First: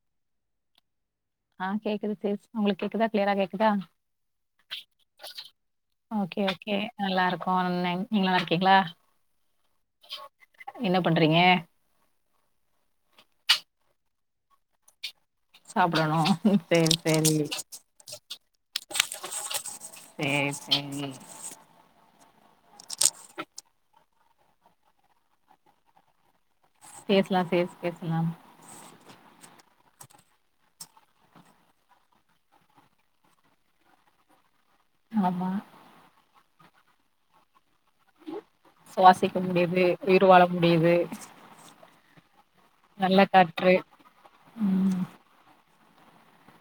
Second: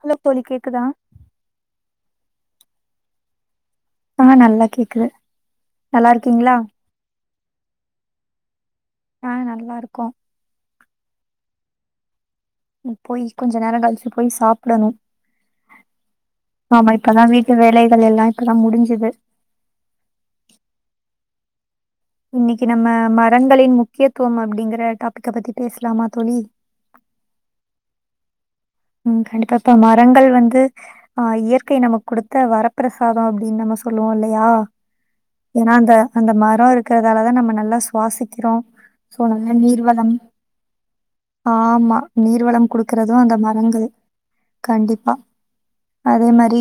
Hello தோழி கேக்குதா ஆ கேக்குது சிஸ் உங்களுக்கு கேக்குதா கிளியரா கேக்குதா ஆ நல்லா கேக்குது நல்லா ஓகே இருக்கீங்களா ஓகே [unintelligible] நீங்க நல்லா இருக்கீங்களா நாங்க நல்லா இருக்கோ என்ன பண்றீங்க போய் கொஞ்ச நேர கழிச்சு போய் சாப்டணு சாப்பிடணு சரி ஆமா இப்பதா சரி வீட்டு வேலைகள் எல்லா இப்பதா முடிஞ்சுது சேரி சேரி இன்னைக்கு நம்ம மரங்களின் முக்கியத்துவம் அப்படிங்கற டாபிக்க பத்தி பேசலாமா தோழி பேசலாம் பேஸ் பேசலாம் ம் கண்டிப்பா இப்ப மரங்கள் வந்து ஆ இயற்கை நமக்கு கொடுத்த வரப்பிரசாத அப்டின்னு நம்ம சொ சொல்லுவோ இல்லையா ஆமா ஏன்னா அந்த அந்த மர இருக்கறதால தா நம்ம நல்லா சு வாசிக்கிறோ சோ சுவாசிக்க நல்ல முடியுது நீர்வளம் உயிர் வாழ முடியுது ஆமா நீர்வளம் குடுக்குறது நல்ல அந்த மர காற்று வங்கள் ம் கண்டிப்பா அதே மாதிரி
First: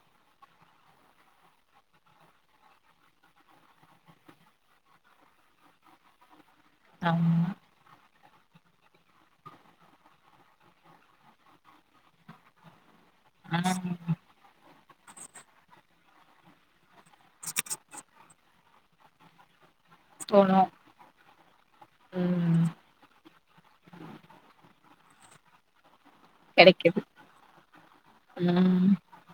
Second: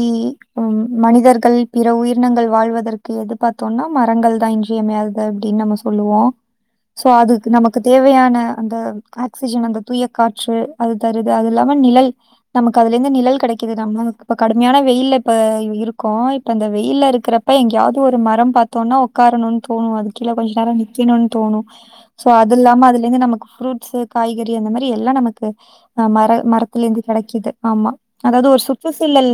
ம் மனிதர்கள் பிற உயிரினங்கள் வாழ்வதற்கு எது பாத்தோம்னா மரங்கள் தா இன்றியமையாதது அப்டின் நம்ம சொல்லுவோ சோ ஆமா அதுக்கு நமக்கு தேவையான அந்த ஆக்சிஜன் அந்த தூய காற்று அது தருது அது இல்லாம நிழல் நமக்கு அதுலருந்து நிழல் ஆ கிடைக்குது நம்ம இப்ப கடுமையான வெயில்ல இப்ப இருக்கோ இப்ப அந்த வெயில்ல இருக்கிறப்ப எங்கயாவது ஒரு மரம் பார்த்தோம்னா உட்காரணும்னு தோணு அது கீழ கொஞ்ச தோணு நேர நிக்கணும்னு தோணு சோ அது ம் இல்லாம அதுல இருந்து நமக்கு ஃப்ரூட்ஸ் காய்கறி அந்த மாரி ரி எல்லா நமக்கு அ ம கெடைக்குது மரத்திலருந்து கெடைக்குது ஆமா அதாவது ஒரு ம் சுற்றுச்சூழல்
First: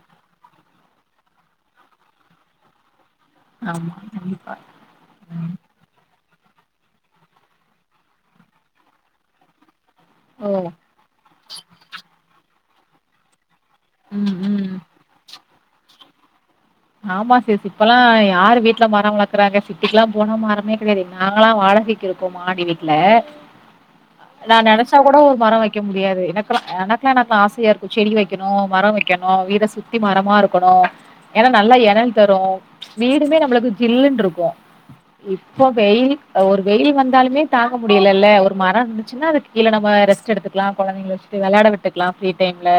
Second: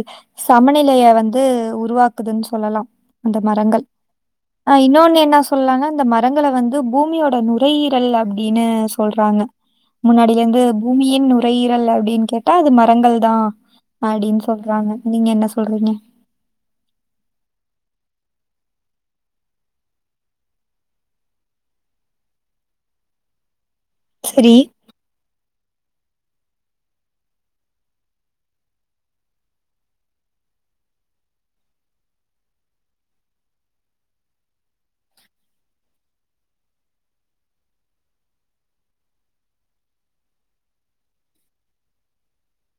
சமநி திலயே வந்து உருவாக்குதுன் சொல்லலா அந்த மரங்கள் ஆமா கண்டிப்பா அ இன்னொன்னு என்ன ம் சொல்லலாங்க அந்த மர மரங்கள வந்து பூமியோட நுரையீரல் அப்டினு சொல்றாங்க ஓ முன்னாடியிலிருந்து பூமியின் நுரையீரல் ட அது மரங்கள் தா ம் அப்டின் ம் சொல்றாங்க நீங்க என்ன சொல்றீங்க ஆமா சிஸ் இப்பெல்லா யார் வீட்ல மர வளக்கறாங்க சிட்டிக்குல்லா போன மரமே கிடையாது நாங்களா வா [unintelligible] இருக்கோ மாடி வீட்ல சரி. நா நெனைச்சா கூட ஒரு மர வக்க முடியாது எனக்கெலா எனக்கெல்லா எனக்கெல்லா ஆசையா இருக்கு செடி வைக்கணு மர வைக்கணு வீட சுத்தி மரமா இருக்கணு ஏன்னா நல்லா எரல் தரு வீடுமே நம்ளுக்கு ஜில்லுன்னுருக்கு இப்போ வெயில் ஒரு வெயில் வந்தாலுமே தாங்க முடியலல்ல ஒரு மர இருந்துச்சுன்னா அதுக்கு கீழ நம்ம ரெஸ்ட் எடுத்துக்கலா கொழந்தைங்க வச்சுட்டு விளையாட விட்டுக்கலா ஃப்ரீ டைம்ல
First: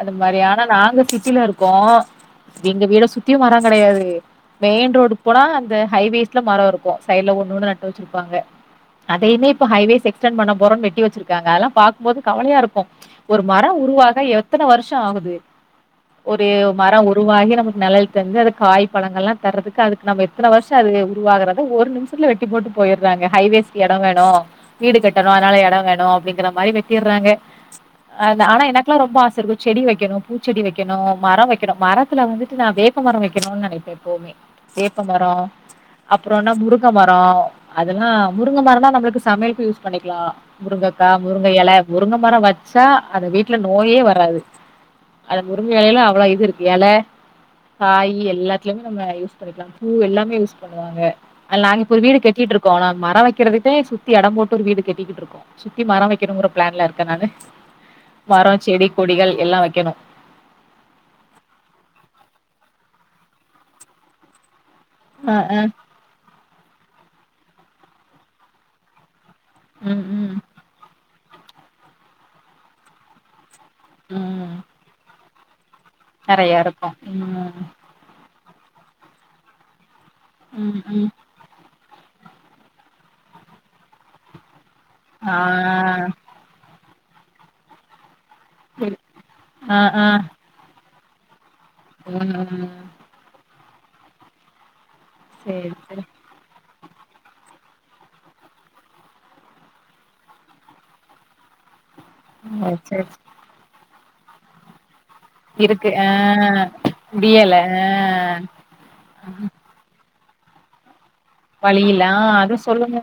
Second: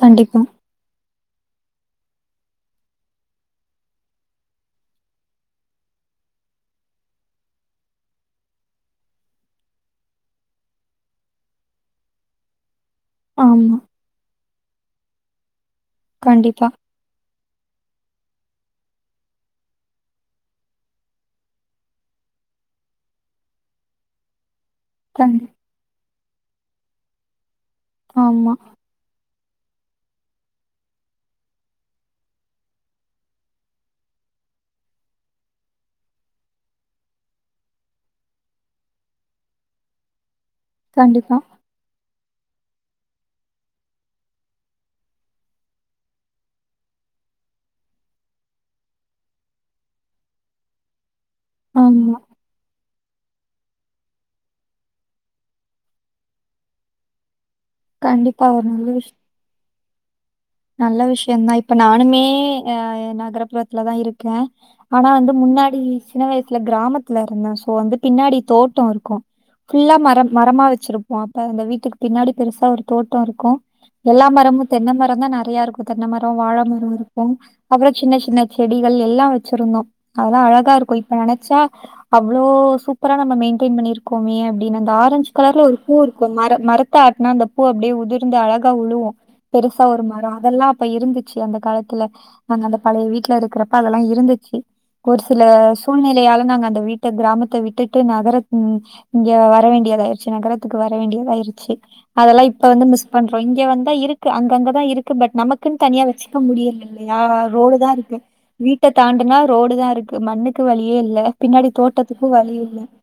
அது கண்டிப்பா. மாரி ஆனா நாங்க சிட்டில இருக்கோ எங்க வீட சுத்தியு மர கெடையாது மெயின் ரோடுக்கு போனா அந்த ஹைவேஸ்ல மர இருக்கு சைடு்ல ஒண்ணு ஒன்னு நட்டு வச்சிருப்பாங்க அதையுமே இப்ப ஹைவேஸ் எக்ஸ்டன் பண்ண போறம்னு வெட்டி வச்சிருக்காங்க அதெல்லா பாக்கும்போது கவலையாருக்கு ஒரு மர ஆமா. உருவாக எத்தன வருஷம் ஆகுது ஒரு கண்டிப்பா. மர உரு ப்டி நமக்கு நெழல் தந்து அது காய் பழங்கள்லா தறதுக்கு அதுக்கு நம்ம எத்தன வருஷம் அது உருவாகறத ஒரு நிமிஷத்துல வெட் போட்டு போயிறாங்க ஹைவேஸ்க்கு எடம் வேணு வீடு கட்டணு கண் அதனால எட வேணு அப்டிங்கிற மாரி வெட்டிறாங்க அ ஆமா. ஆனா எனக்கெல்லா ரொம்ப ஆசை இருக்கு செடி வைக்கணு பூ செடி வைக்கணு மர வக்கணு மர த்துல வந்துட்டு நான் வேப்பமர வைக்கணும் நெனைப்பே எப்பவுமே வேப்பமர அப்புறம்னா முருங்க மர அதெல்லா முருங்க மரம்னா நம்ளுக்கு சமையலுக்கு யூஸ் பண்ணிக்கலா முருங்கக்கா கண்டிப்பா. முருங்க எல முருங்க மர வச் ச்சா அந்த வீட்ல நோயே வராது அந்த முருங்க எலையில அவ்ளோ இது இருக்கு எல காய் எல்லாத்துலயுமே நம்ம யூஸ் பண்ணிக்கலா பூ எல்லாமே யூஸ் பண்ணுவாங்க ல்ல நாங்க இப்ப ஒரு ஆமா. வீடு கட்டிட்டு இருக்கோ மர வைக்கறதுட்டே சுத்தி எடம் போட்டு ஒரு வீடு கட்டிக்கிட்டு இருக்கோ சுத்தி மர வைக்கணுங்கிற பிளான்ல இருக்க நானு கண்டிப்பா மர ஒரு நல்ல செடி விஷயம். கொடிகள் எல்லா வக்கணு நல்ல விஷயம்தா இப்ப நானுமே அ நகர்புறத்துலதா இருக்க ஆனா வந்து அ முன்னாடி சின்ன வயசுல கிராமத்துல இருந்த ஸோ வந்து பின்னாடி தோட்டோ இருக்கு ஃபுல்லா ம் மரம் ம் மரமா வச்சிருப்போ அப்ப அந்த வீட்டுக்கு பின்னாடி பெருசா ஒரு தோட்டோ இருக்கு எல்லா ம் மரமு தென்ன மர தா நெறையா இருக்கு தென்னை மர வாழ நெறைய மர இருக்கு ம் அப்புற சின்ன சின்ன செடிகள் எல்லா வச்சிருந்தோ அதெல்லா அழகா ம் இருக்கு ம் இப்ப நெனச்சா அவ்ளோ சூப்பரா நம்ம மெயின்டெய்ன் பண்ணிருக்கோமே அப்படின்னு அந்த ஆரஞ்சு ஆ கலர்ல ஒரு பூ இருக்கு மர மர த்த ஆட்னா அந்த பூ அப்டியே உதிர்ந்து அழகா சரி. உழுவு ஆ பெருசா ஒரு ஆ மர அதெல்லா அப்ப இருந்துச்சு அந்த காலத்துல ம் நாங்க அந்த ம் பழைய வீட்ல இருக்கிறப்ப அதெல்லா இருந்துச்சு ஒரு சில சேரி சேரி சூழ்நிலையால நாங்க அந்த வீட் ட்டு கிராமத்த விட்டுட்டு நகர இங்க வர வேண்டியதாயிடுச்சு நகரத்துக்கு வர வேண்டியதாயிருச்சு அதெல்லா இப்ப ம் வந்து சேரி மிஸ் சே பண்றோ இங்க வந்தா இருக்கு அங்கங்கதா இருக்கு க்கு பட் நமக்குன் இருக்கு தனியா ஆ வச்சுக்க முடியல இல்லையா முடியல ரோடு ஆ தா இருக்கு வீட்ட தாண்டுனா ரோடு தா இருக்கு மண்ணுக்கு வழியே இல்ல பின்னாடி வழியில தோட்டத்துக்கும் அது வழி இல்ல சொல்லுங்க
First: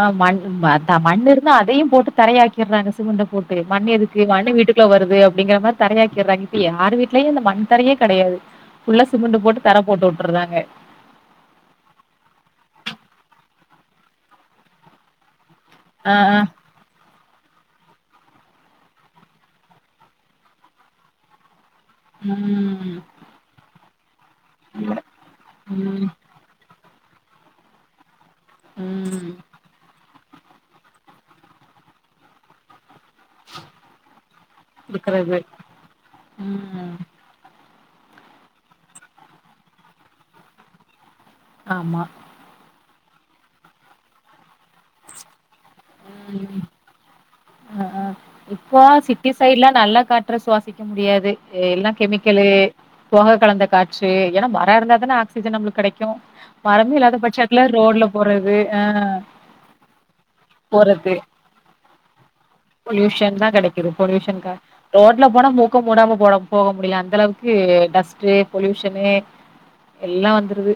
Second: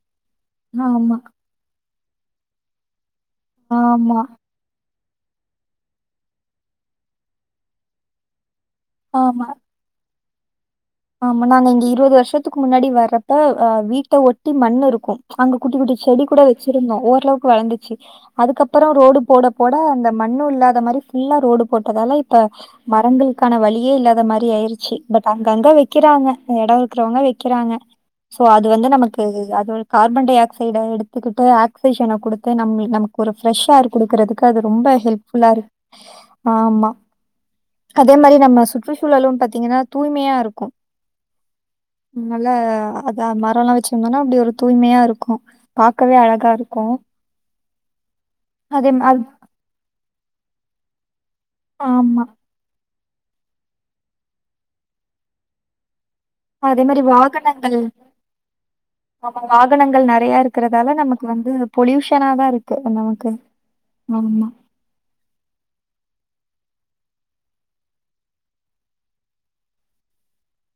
அ மண் அதா ஆமா மண் இருந்தா அதையும் போட்டு தரையாக் அந்த சிமென்ட போட்டு மண்ணு ஆமா எதுக்கு மண்ணு வீட்டுக்கு ப்ப வருது அப்டிங்கிற மாரி தரையாக்கிறாங்க இப்ப யார் வீட்லயு அந்த மண் தரையே கெடையாது ஃபுல்லா ஆமா சிமெண்ட் போட்டு தர போட்டு வுட்ர்றாங்க ஆமா நாங்க இங்க இருவது வருஷ்த்துக்கு முன்னாடி வர்றப்ப அ வீட்ட ஒட்டி மண் இருக்கு அங்க குட்டி குட்டி ஆ செடி ஆ கூட வச்சிருந்தோ ஓரளவுக் வளந்துச்சி அதுக்கப்றோ ரோடு போட போட அந்த மண்ணு இல்லாத மாரி ஃபுல்லா ரோடு போட்டதால இப்ப ம் மரங்களுக்கான வழியே இல்லாத மாரி ஆயிருச்சி இல்ல. பட் அங்கங்க வெக் ம் வக்கிறாங்க எடோ இருக்குறவங்க வெக்கிறாங்க சோ அது வந்து நமக்கு ம் அது ஒரு கா ர்பன்டை ஆக்சைட எடுத்துக்கிட்டு ஆக்சிஜன கொடுத்து நம்மிள் நமக் ஒரு ஃப்ரெஷ் ஏர் குடுக்கறதுக்கு அது ரொம்ப ஹெல்ப் இருக்கிறது ஃபுல்லாருக் ம் ஆமா அதே மாரி நம்ம சுற்றுச்சூழலு பாத்தீங்கனா தூய்மையாருக்கு ஆமா. நல்ல அதா மரோ எல்லா வச்சிருந்தோனா அப்டி ஒரு தூய்மையாருக்கு பாக்கவே அழகா ம். இருக்கு அ ஆ இப்போ சிட்டி சைட்லா நல்ல காற்ற சுவாசிக்க முடியாத் தே எல்லா ஆமா. கெமிக்கலு பொக கலந்த காற்று ஏனா மர இருந்தா தான ஆக்சிஜன் நம்முளுக் கெடைக் க்கு அதே மரமே மாரி இல்லாத பட்சத்ல வாகனங்கள் ரோட்ல போறது அ ஆமா வாகனங்கள் நெறைய இருக்கிறதால போறக்கு நமக்கு வந்து பொல்யூஷனா தான் இருக்கு நமக்கு. பொல்யூஷன் தா கெடைக்கிது பொல்யூஷன் ஆமா. க ரோட்ல போனா மு க்க போடம போட போக முடியு அந்தளவுக்கு டஸ்டு பொல்யூஷனு எல்லா வந்துருது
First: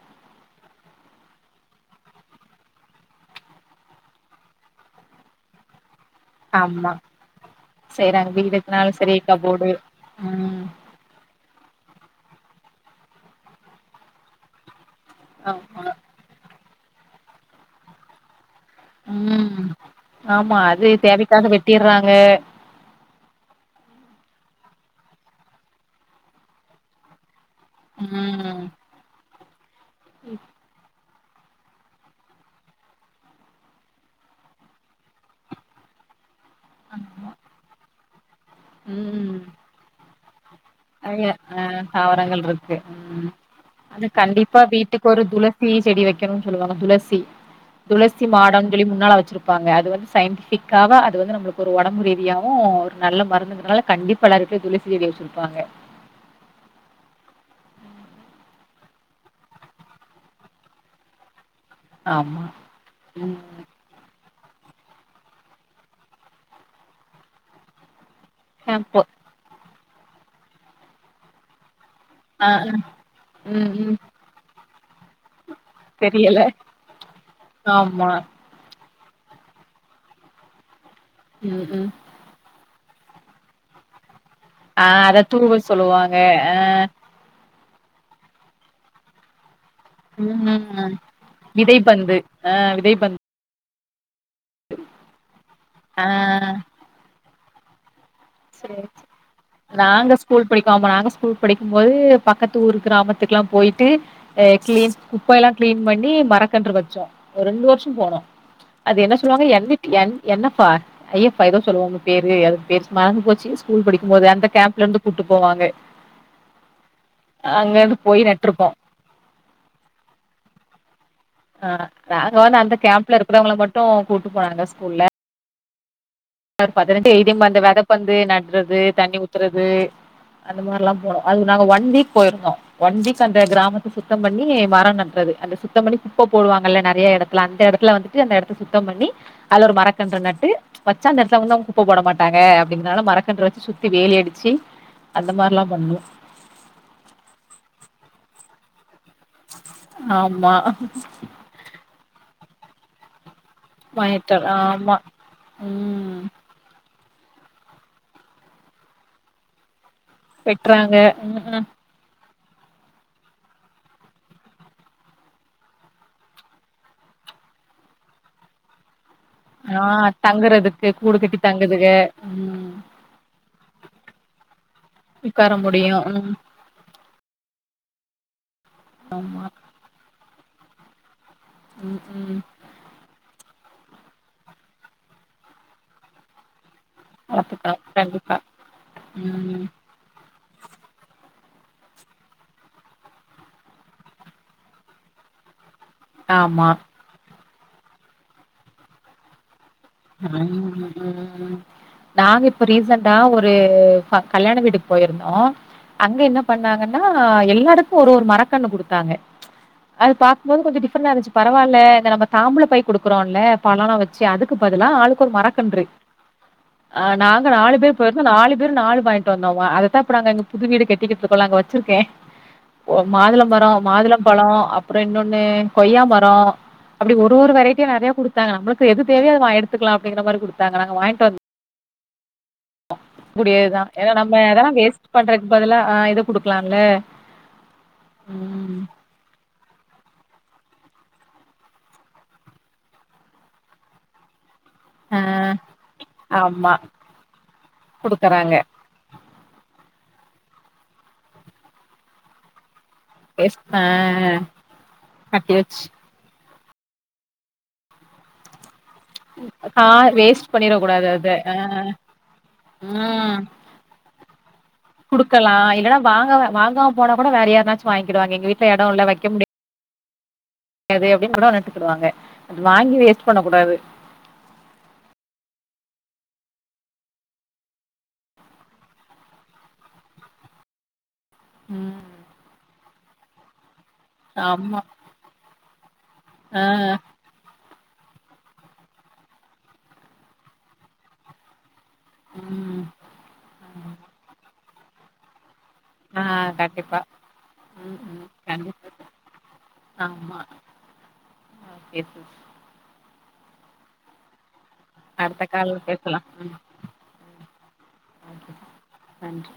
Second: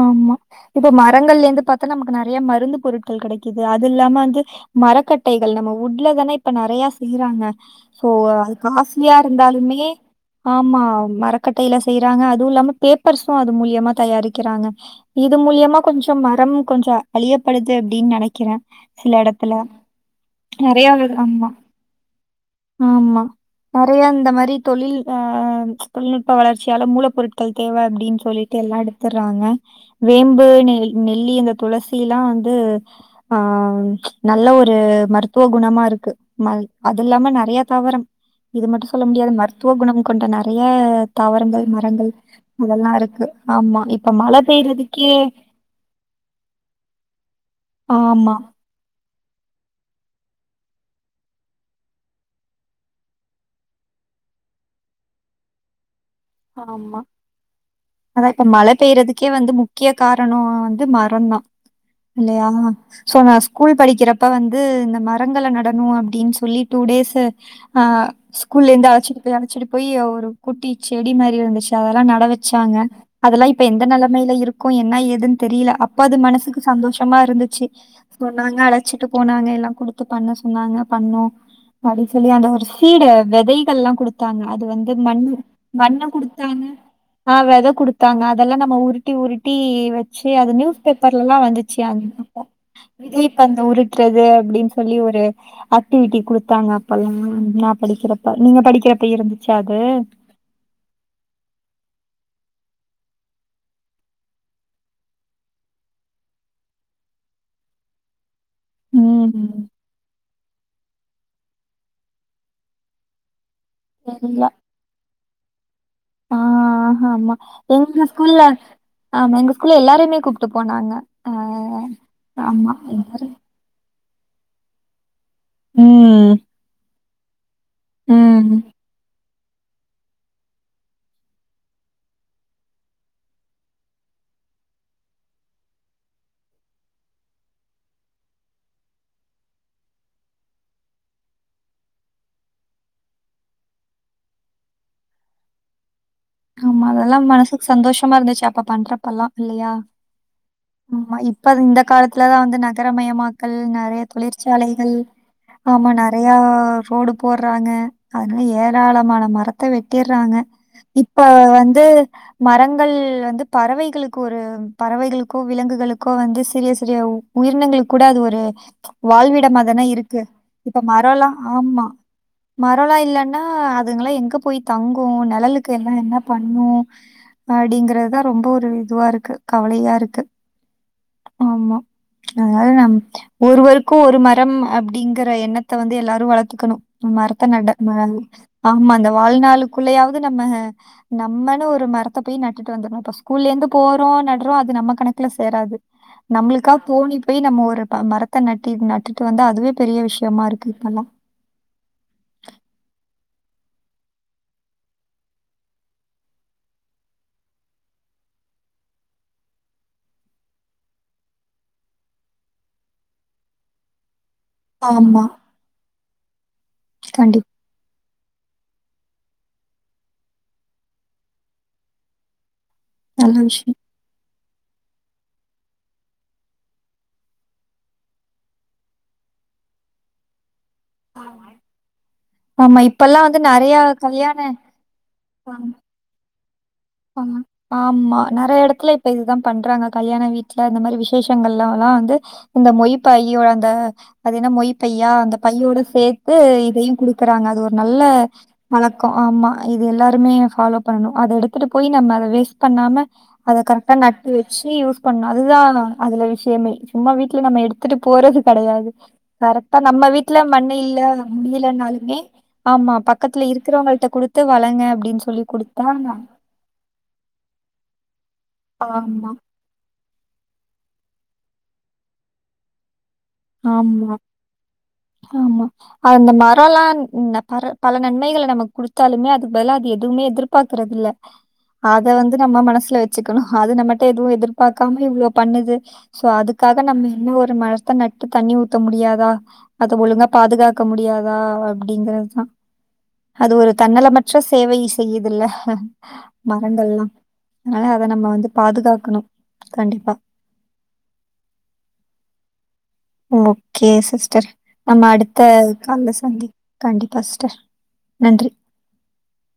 ஆமா இப்ப மரங்கள்லந்து பாத்தனா நமக்கு நெறைய மருந்து பொருட்கள் கெடைக்கிது அது இல்லாம வந்து மரக்கட்டைகள் நம்ம உ இல்ல தான இப்ப நெறைய ஆமா. செய்யிறாங்க சோ செய்றாங்க. அது வீடு இருக்கனாலும் காஸ்லியா சரி கபோர்டு. இருந்தாலுமே ம். ஆமா மரக்கட்டையில செய்யிறாங்க அதுவு இல்லாம பேப்பர்ஸு அது மூலியமா தயாரிக்கிறாங்க இது மூலியமா ஆமா. கொஞ்சம் மரம் கொஞ்ச அழியப்படுது அப்டின் நெனைக்கிற ம் ஆமா. நெறைய அது விழுது ஆமா தேவைக்காக வெட்டிர்றாங்க. ஆமா நெறைய இந்த மாரி தொழில் அ தொழில்நுட்ப வளர்ச்சியால மூலப்பொருட்கள் தேவ அப்படின் சொல்லிட்டு ம். எல்லா எடத்தறாங்க வேம்பு நெய் நெல்லி இந்த துளசி எல்லா வந்து ஆ நல்ல ஒரு மருத்துவ குணமா இருக்கு மல் அதில்லாம நெறைய தாவரம் இது மட்டு சொல்ல முடியாது ம். மருத்துவ குணம் கொண்டனர் நெறைய நெறைய அ தாவரங்கள் மரங்கள் தாவரங்கள் இருக்கு அதெல்லா இருக்கு ம் ஆமா அது இப்ப மழ கண்டிப்பா வீட்டுக் பெய்றதுக்கே ஒரு துளசி செடி வெக்கணுன் சொல்லுவாங்க துளசி துளசி ஆமா மாடம் சொல்லி முன்னால வெ ச்சிருப்பாங்க அது வந்து சயின்டிபிக்காவ அது வந்து நம்முளுக்கு ஒரு ஒடம்பு ரீதியாவு ஒரு நல்ல மருந்துங்கறனால கண்டிப்பா எல்லாரு வீட்லயு துளசி செடி வச்சிருப்பாங்க ஆமா அதா இப்ப மழ பெய்றதுக்கே வந்து முக்கிய காரணோ வந்து மரோ தா ஆமா இல்லையா சோ நா ம் ஸ்கூல் படிக்கிறப் இப்ப வந்து இந்த மரங்கள நடனு அப்டின் சொல்லி டூ டேஸு அ ஸ்கூல்லந்து அப்போ அழச்சிட்டு போயி அழச்சிட்டு போயி ஒரு குட்டி செடி மாரி இருந்துச் அதெல்லா நட ஆ அ வச்சாங்க அதெல்லா இப்ப ம் எந்த ம் நெலைமையில இருக்கு என்ன ஏதுன் தெரியில அப்ப அது தெரியல மனசுக்கு சந்தோஷமா இருந்துச்சி ஆமா சொன்னாங்க அதல வச்சிட்டு போனாங்க எல்லா குடுத்து பண்ண சொன்னாங்க பண்ணோ ம் ம் அப்டின் சொல்லி அந்த ஒரு சீடு வெதைகள்லா குடுத்தாங்க அது ஆ வந்து அத மண்ணு தூவல் மண்ண சொல்லுவாங்க ஆ குடுத்தாங்க ஆ வெத குடுத்தாங்க அதெல்லா நம்ம உருட்டி உருட் டி வச்சி அத நியூஸ் ம் பேப்பர்லல்லா வந்துச்சி அ விதைப்பந்து ஆ விதைப்பந்து விதி பந்த உருட்டி ட்றது அப்டின் சொல்லி ஒரு ஆ ஆக்டிவிட்டி குடுத்தாங்க அப்பல்லா நா படிக்கிற ப்ப நீங்க சேரி படிக்கிறப்ப இருந்துச்சா அது நாங்க ஸ்கூல் படிக்கு ஆமா நாங்க ஸ்கூல் படிக்கு போது பக்கத்து ஊர் கிராமத்துக்கு எல்லா போயிட்டு கிளீன் குப்ப எல்லா கிளின் பண்ணி மரக்கன்று வச்சோ ஒரு ரெண்டு வருஷோ போனோ அது என்ன சொல்லுவாங்க ம் என் என்ப்பா ஐயப்பா ஏதோ சொல்லுவாங்க பேரு அது பேரு மறந்து போச்சி ஸ்கூல் படிக்கு போது தெரில அந்த கேம்ப்ல இருந்து கூட்டு போவாங்க ஆ ஆ ஆமா அங்க இருந்து எங்க போய் ஸ்கூல்ல நட்ருப்போ ஆமா எங்க ஸ்கூல்ல எல்லாரையுமே கூப்பிட்டு போனாங்க ஆ நாங்க வந்து ஆமா அந்த கேம்ப்ல எல்லாரு இருக்கறவள மட்டு கூட்டு போனாங்க ஸ்கூல்ல உம் ஒரு பதினெட்டு எழுதியு வந்து விதப்பந்து ம் நடுறது தண்ணி ஊத்துறது அந்த மாதிரி எல்லா போனோ அது நாங்க ஒன் வீக் போயிருந்தோ ஒன் வீக் அந்த கிராமத்து சுத்த பண்ணி மரம் நற்றது அந்த சுத்தம் பண்ணி குப்ப போடுவாங்கல நிறைய இடத்துல அந்த இடத்துல வந்துட்டு அந்த இடத்த சுத்தம் பண்ணி அதுல ஒரு மரக்கன்று நட்டு வச்சா அந்த இடத்துல வந்து அவங்க கூப்ப போட மாட்டாங்க அப்படிங்கரதால மரக்கன்று வச்சு சுத்தி வேலி அடிச்சு அந்த மாதிரிலா பண்ணு ஆமா அதெல்லா மனசுக்கு சந்தோஷமா இருந்துச்சு அப்ப பண்றப்ப எல்லா இல்லையா ஆமா ஆமா இப்ப இந்த காலத்துலதா வந்து நகரமயம் மா கள் நிறைய மயட்டர் தொழிற்சாலைகள் ஆமா ஆமா ம் நிறைய ரோடு போறாங்க அதனால ஏராளமான மரத்த வெச் ர்ராங்க வெட்றாங்க இப்ப ம் ம் வந்து மரங்கள் வந்து பறவைகளுக்கு ஒரு பறவைகளுக் கோ விலங்குகளுக்கோ வந்து சிறிய சிறிய உயிரினங்களுக் கூட அது ஒரு ஆ வாழ்விடம்மாதானா இருக்கு இப்ப தங்குறதுக்கு கூடு மரம்லா கட்டி ஆமா தங்குதுக ம் மரோலா இல்லன்னா அது எங்க போய் தங்கு உக்கார நிழலுக்கு எல்லா முடியு என்ன ம் பண்ணவோ அப்படிங்கிறது தா ரொம்ப ஒரு இதுவா இருக்கு ஆமா கவலையா இருக் ஆமா ம் ம் அதனால நம் ஒருவருக் கு ஒரு மரம் அப்படிங்கற எண்ணத்த வந்து எல்லாரு வளர்த்துக்கணு மரத்த நட வளத்துக்கலா கண்டிப்பா ஆமா அந்த ம் வாழ்நாளுக்குள்ளேயாவது நம்ம நம் நம்மனு ஒரு மரத்த போய் நட்டு வந்துரணுப்பா ஸ்கூல்ல இருந்து போறோ நடுறோ அது நம்ம கணக்குல சேராது ஆமா நம்மளுக்கா தோனி போய் நம்ம ஒரு மரத்த நட்டி நட்டுட்டு வந்தா அதுவே பெரிய விஷயமா இருக்கு இப்பல்லாம். நாங்க இப்ப ரீசண்டா ஒரு கல்யாண வீட்டுக்கு போயிருந்தோ அங்க என்ன பண்ணாங்கன்னா எல்லாருக்கு ஒரு ஒரு மரக்கண்ணு குடுத்தாங்க அது பாக்கும்போது கொஞ்ச டிஃப்ரண்ட் இருந்துச்சு பரவால நம்ம தாம்பள பை கொடுக்குறோம்ல பழளாம் வச்சு அதுக் க்கு பதிலா ஆமா, ஆளுக்கு ஒரு மறக்கன்று ஆ நாங்க கண்டிப்பா நாலு பேர் போயிருந்தோ நாலு பேர் நாலு வாங்கிட்டு வந்தோமா அதத்தா இப்ப நாங்க எங்க புது வீடு கட்டிக்கிட்டு இருக்கோல அங்க வச்சிருக்க ஓ நல்ல மாதுள மரோ விஷயம். மாதுள பழோ அப்றோ இன்னொன்னு கொய்யா மரோ அப்டி ஒரு ஒரு வெரைட்டியா நெறையா குடுத்தாங்க நம்மளுக்கு எது தேவையோ எடுத்துக்கலா அப்டிங்கிற மாரி கூடுத்தாங்க நாங்க வாங்கிட்டு வந் ஆமா இப்பல்லாம் வந்து முடியாதுதா நெறையா ஏன்னா நம்ம கல்யாண அதெல்லா வேஸ்ட் பண்றதுக்கு பதிலா ஆ ‌இது ஆமா நெறையா ம். எடத்துல இப்ப இதுதா பண்றாங்க கல்யாண வீட் ல இந்த மாரி விசேஷங்கள்லலா வந்து இந்த மொய் பையி அந்த அது என்ன மொய் பையா ஆ அந்த பையோட சேத்து ஆமா இதயு குடுக்குறாங்க அது ஒரு நல்ல குடுக்குறாங்க பழக்கோ ஆமா இதெல்லா மே ஃபாலோ பண்ணணு அத எடுத்துட்டு போய் நம்ம அத வேஸ்ட் பண்ணாம அத வேஸ்ட் ஆ கரெக்டா நட்டு வச்சு யூஸ் பண்ணு கட்டி அதுதா வச்சு அதுல விஷ்யமே சும்மா வீட்ல நம்ம எடுத்துட்டு போறது கெடையாது கரெக்டா கா நம்ம வீட்ல வேஸ்ட் மண்ணு பண்ணிடக் இல்ல கூடாது அத ஆ முடிலனாலுமே ஆமா ம் பக்கத்துல இருக்கிறோங்க கிட்ட குடுத்து வளங்க அப்டின்னு சொல்லி குடுத்தா போன்னா கூட வேற யார்னாச்சு வாங்கிடுவாங்க எங்க‌ வீட்ல எடோ இல்ல வைக்க ஆமா முடி யாது அப்டின்னு கூட நட்டுக்குடுவாங்க அது வாங்கி வேஸ்ட் பண்ணக் கூடாது ஆமா ஆமா அந்த மரோலா ம் ன பர பல நன்மைகள நமக் குடுத்தாலுமே அதுக்கு பலா அது எதுமே எதிர்பாக்குறதில்ல ம். அத வந்து நம்ம மனசுல வெச்சுக்கணு அது நம்ம ட்ட எதுவு ஆமா எதிர்பாக்காம இவ்ளோ பண்ணுது சோ ஆ அதுக்காக நம்ம இன்னு ஒரு மரத்த நட் டு தண்ணி ஊத்த முடியாதா அத ஒழுங்கா பாதுகாக்க முடியாதா அப்டிங்கிறது தா ம் அது ஒரு தன்னலமற்ற சேவை செய்யுதுல்ல ஆ கண்டிப்பா மரங்கள்லா அதனால ம் அத ம் நம்ம வந்து கண்டிப்பா பாதுகாக்கணு கண்டிப்பா ஆமா ஓகே சிஸ் ஓகே சிஸ்டர் நம்ம அடுத்த கால்ல சந்தி கண்டிப்பா சிஸ்டர் ஓகே நன்றி சிஸ். நன்றி